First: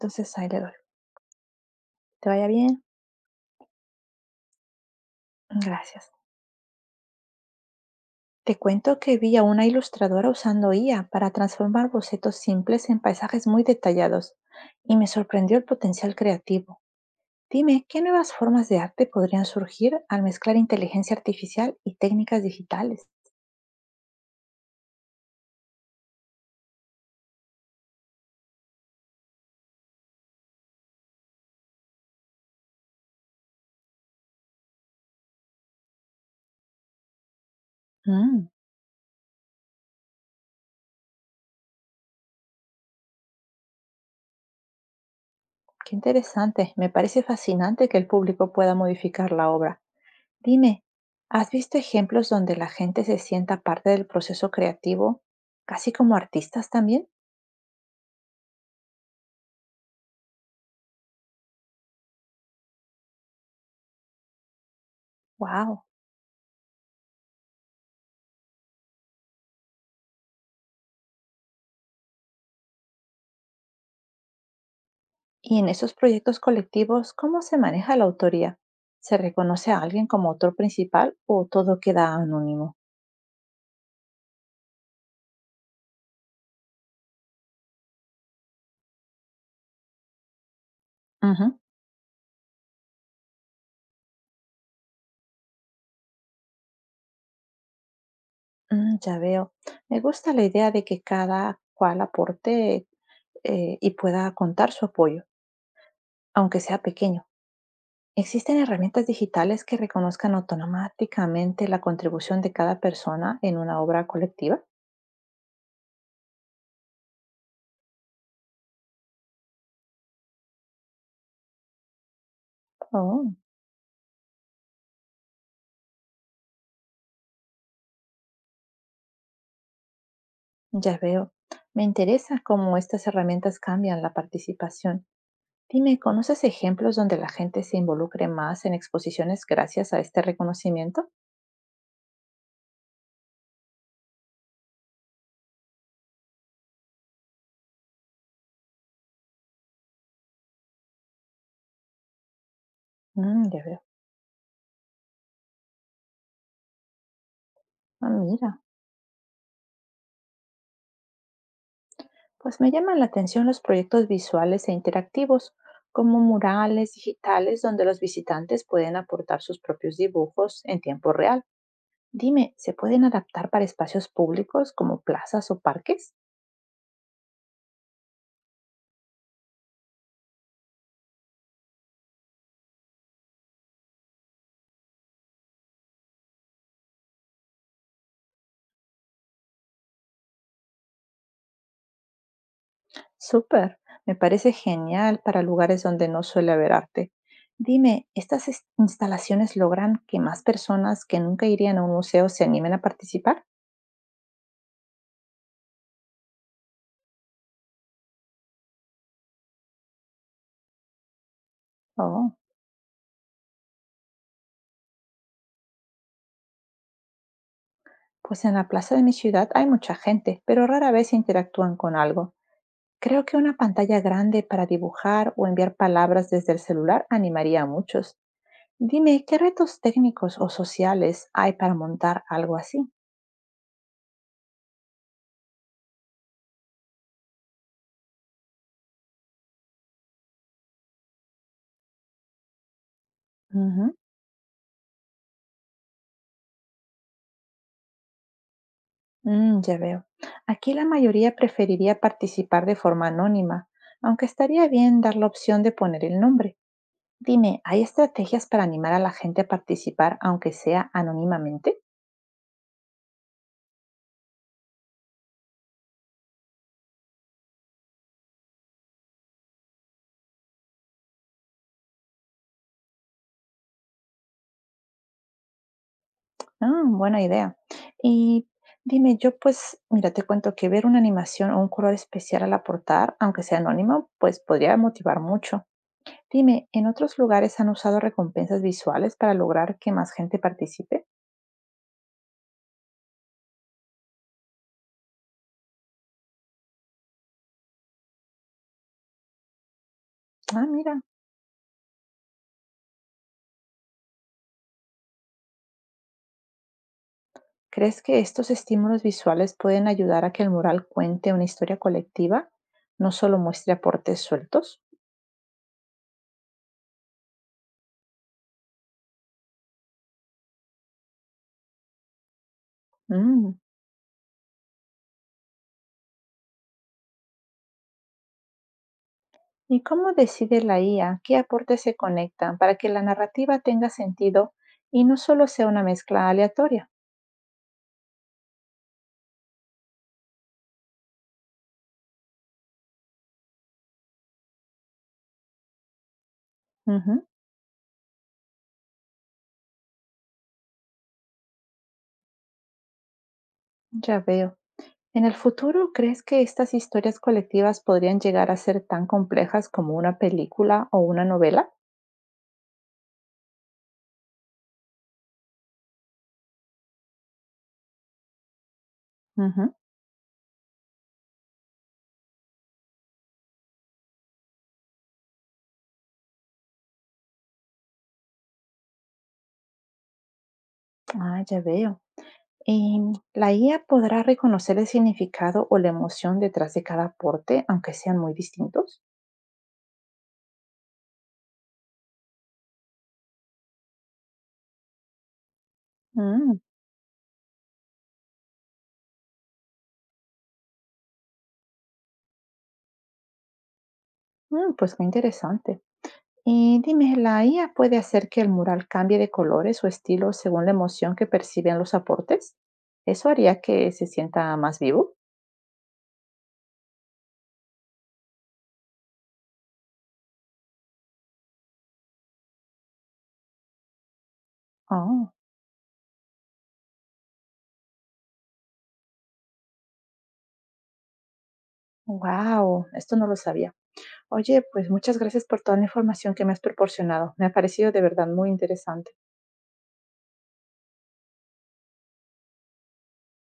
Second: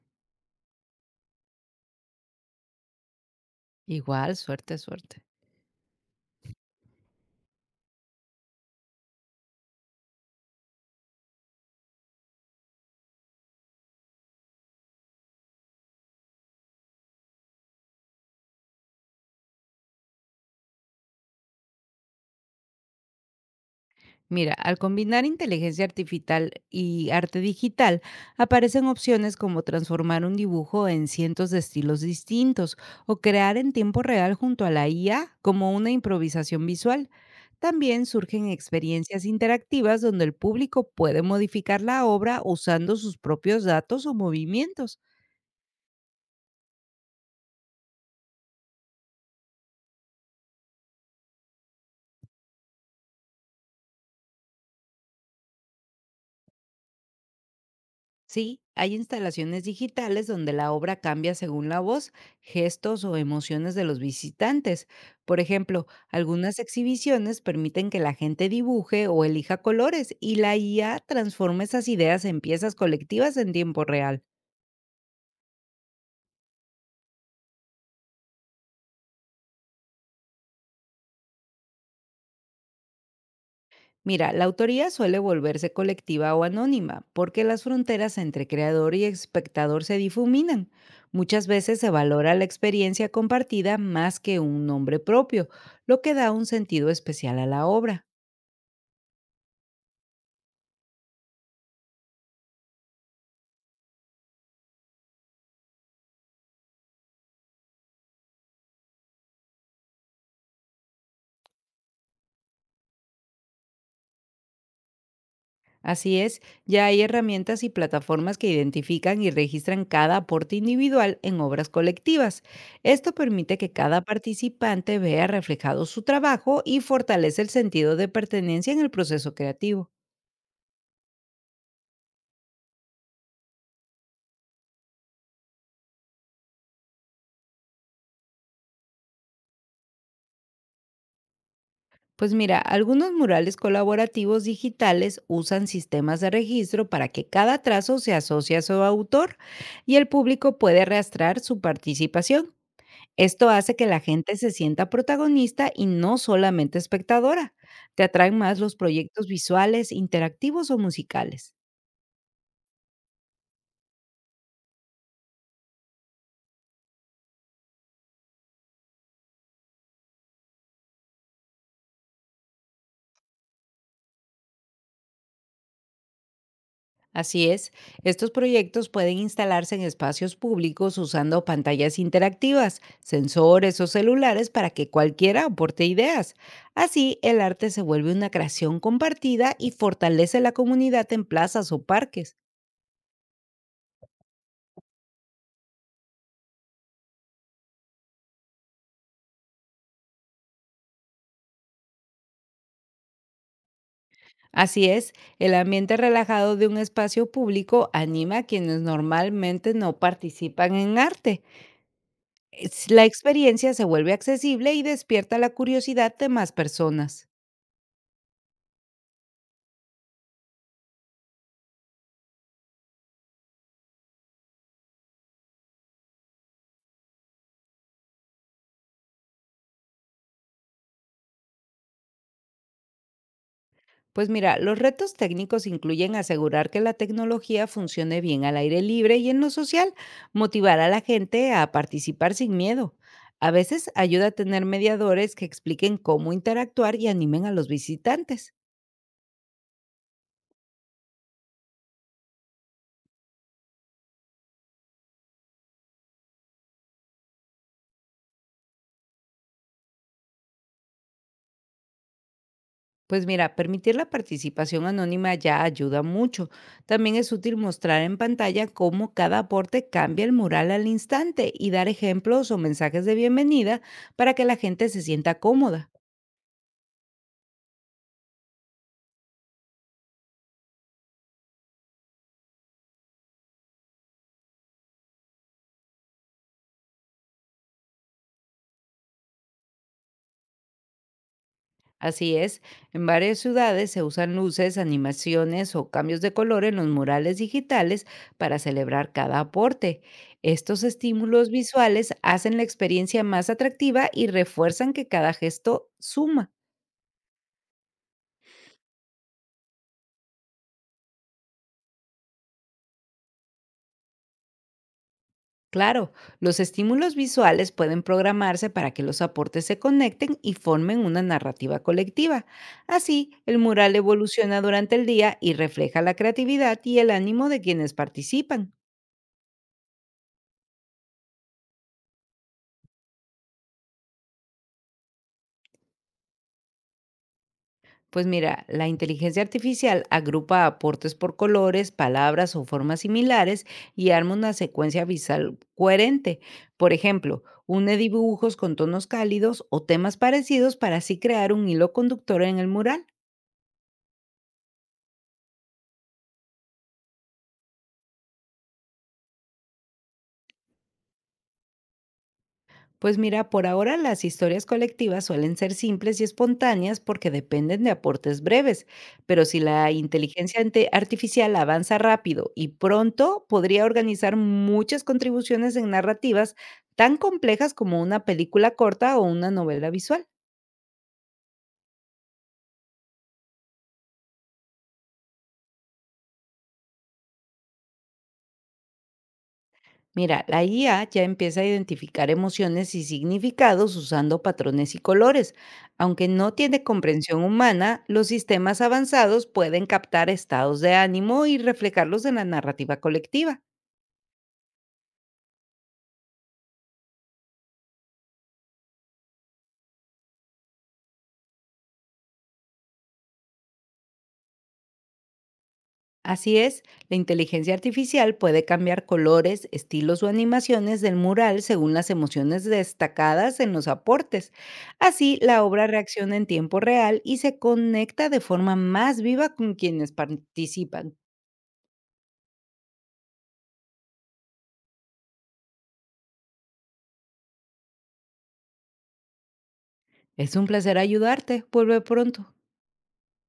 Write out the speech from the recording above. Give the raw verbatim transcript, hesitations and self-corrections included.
Entonces ahí le doy. ¿Te vaya bien? Igual, suerte, suerte. Gracias. Te cuento que vi a una ilustradora usando I A para transformar bocetos simples en paisajes muy detallados y me sorprendió el potencial creativo. Dime, ¿qué nuevas formas de arte podrían surgir al mezclar inteligencia artificial y técnicas digitales? Mira, al combinar inteligencia artificial y arte digital, aparecen opciones como transformar un dibujo en cientos de estilos distintos o crear en tiempo real junto a la I A como una improvisación visual. También surgen Mm, experiencias interactivas donde el público puede modificar la obra usando sus propios datos o movimientos. qué interesante. Me parece fascinante que el público pueda modificar la obra. Dime, ¿has visto ejemplos donde la gente se sienta parte del proceso creativo, casi como artistas también? Sí, hay instalaciones digitales donde la obra cambia según la voz, gestos o emociones de los visitantes. Por ¡Wow! ejemplo, algunas exhibiciones permiten que la gente dibuje o elija colores y la I A transforma esas ideas en piezas colectivas en tiempo real. Y en esos proyectos colectivos, ¿cómo se maneja la autoría? ¿Se reconoce a alguien como autor principal o todo queda anónimo? Mira, la autoría suele volverse colectiva o anónima, porque las fronteras entre creador y espectador se difuminan. Muchas Ujú. veces se valora la experiencia compartida más que un nombre propio, lo que da un sentido especial a la obra. Mm, ya veo. Me gusta la idea de que cada cual aporte, eh, y pueda contar su apoyo, aunque sea pequeño. ¿Existen herramientas digitales que reconozcan automáticamente la contribución de cada persona en una obra colectiva? Así es, ya hay herramientas y plataformas que identifican y registran cada aporte individual en obras colectivas. Esto Oh, permite que cada participante vea reflejado su trabajo y fortalece el sentido de pertenencia en el proceso creativo. ya veo. Me interesa cómo estas herramientas cambian la participación. Dime, ¿conoces ejemplos donde la gente se involucre más en exposiciones gracias a este reconocimiento? Pues mira, algunos murales colaborativos digitales usan sistemas de registro para que cada trazo se asocie a su autor y el público puede arrastrar su participación. Esto Mm, ya hace veo. que la gente se sienta protagonista y no solamente espectadora. Te Ah, atraen más mira. los proyectos visuales, interactivos o musicales. Pues me llaman la atención los proyectos visuales e interactivos, como murales digitales donde los visitantes pueden aportar sus propios dibujos en tiempo real. Dime, ¿se pueden adaptar para espacios públicos como plazas o parques? Así es, estos proyectos pueden instalarse en espacios públicos usando pantallas interactivas, sensores o celulares para que cualquiera aporte ideas. Así, el arte se vuelve una creación compartida y fortalece la comunidad en plazas o parques. Súper, me parece genial para lugares donde no suele haber arte. Dime, ¿estas es- instalaciones logran que más personas que nunca irían a un museo se animen a participar? Así es, el ambiente relajado de un espacio público anima a quienes normalmente no participan en arte. Oh, Es- La experiencia se vuelve accesible y despierta la curiosidad de más personas. pues en la plaza de mi ciudad hay mucha gente, pero rara vez interactúan con algo. Creo que una pantalla grande para dibujar o enviar palabras desde el celular animaría a muchos. Dime, ¿qué retos técnicos o sociales hay para montar algo así? Pues mira, los retos técnicos incluyen asegurar que la tecnología funcione bien al aire libre y en lo social, motivar a la gente a participar sin miedo. A veces Ujú. ayuda a tener mediadores que expliquen cómo interactuar y animen a los visitantes. Mm, ya veo. Aquí la mayoría preferiría participar de forma anónima, aunque estaría bien dar la opción de poner el nombre. Dime, ¿hay estrategias para animar a la gente a participar, aunque sea anónimamente? Pues mira, permitir la participación anónima ya ayuda mucho. También es útil mostrar en pantalla cómo cada aporte cambia el mural al instante y dar ejemplos o mensajes de bienvenida para que la gente se sienta cómoda. Ah, buena idea. Y dime, yo pues, mira, te cuento que ver una animación o un color especial al aportar, aunque sea anónimo, pues podría motivar mucho. Dime, ¿en otros lugares han usado recompensas visuales para lograr que más gente participe? Así es, en varias ciudades se usan luces, animaciones o cambios de color en los murales digitales para celebrar cada aporte. Ah, Estos mira. estímulos visuales hacen la experiencia más atractiva y refuerzan que cada gesto suma. ¿Crees que estos estímulos visuales pueden ayudar a que el mural cuente una historia colectiva, no solo muestre aportes sueltos? Claro, los estímulos visuales pueden programarse para que los aportes se conecten y formen una narrativa colectiva. Así, Mm, el mural evoluciona durante el día y refleja la creatividad y el ánimo de quienes participan. ¿y cómo decide la I A qué aportes se conectan para que la narrativa tenga sentido y no solo sea una mezcla aleatoria? Pues mira, la inteligencia artificial agrupa aportes por colores, palabras o formas similares y arma una secuencia visual coherente. Por Ujú, ejemplo, une dibujos con tonos cálidos o temas parecidos para así crear un hilo conductor en el mural. ya veo. ¿En el futuro crees que estas historias colectivas podrían llegar a ser tan complejas como una película o una novela? Pues mira, por ahora las historias colectivas suelen ser simples y espontáneas porque dependen de aportes breves, pero si Ujú. la inteligencia ante- artificial avanza rápido y pronto, podría organizar muchas contribuciones en narrativas tan complejas como una película corta o una novela visual. Ah, ya veo. Em, la I A podrá reconocer el significado o la emoción detrás de cada aporte, aunque sean muy distintos. Mira, la I A ya empieza a identificar emociones y significados usando patrones y colores. Aunque no Mm, tiene comprensión humana, los sistemas avanzados pueden captar estados de ánimo y reflejarlos en la narrativa colectiva. mm, pues qué interesante. Y dime, ¿la I A puede hacer que el mural cambie de colores o estilo según la emoción que perciben los aportes? ¿Eso haría que se sienta más vivo? Así es, la inteligencia artificial puede cambiar colores, estilos o animaciones del mural según las emociones destacadas en los aportes. Oh, Así, la obra reacciona en tiempo real y se conecta de forma más viva con quienes participan. wow, esto no lo sabía. Oye, pues muchas gracias por toda la información que me has proporcionado. Me ha parecido de verdad muy interesante. Es un placer ayudarte. Vuelve pronto.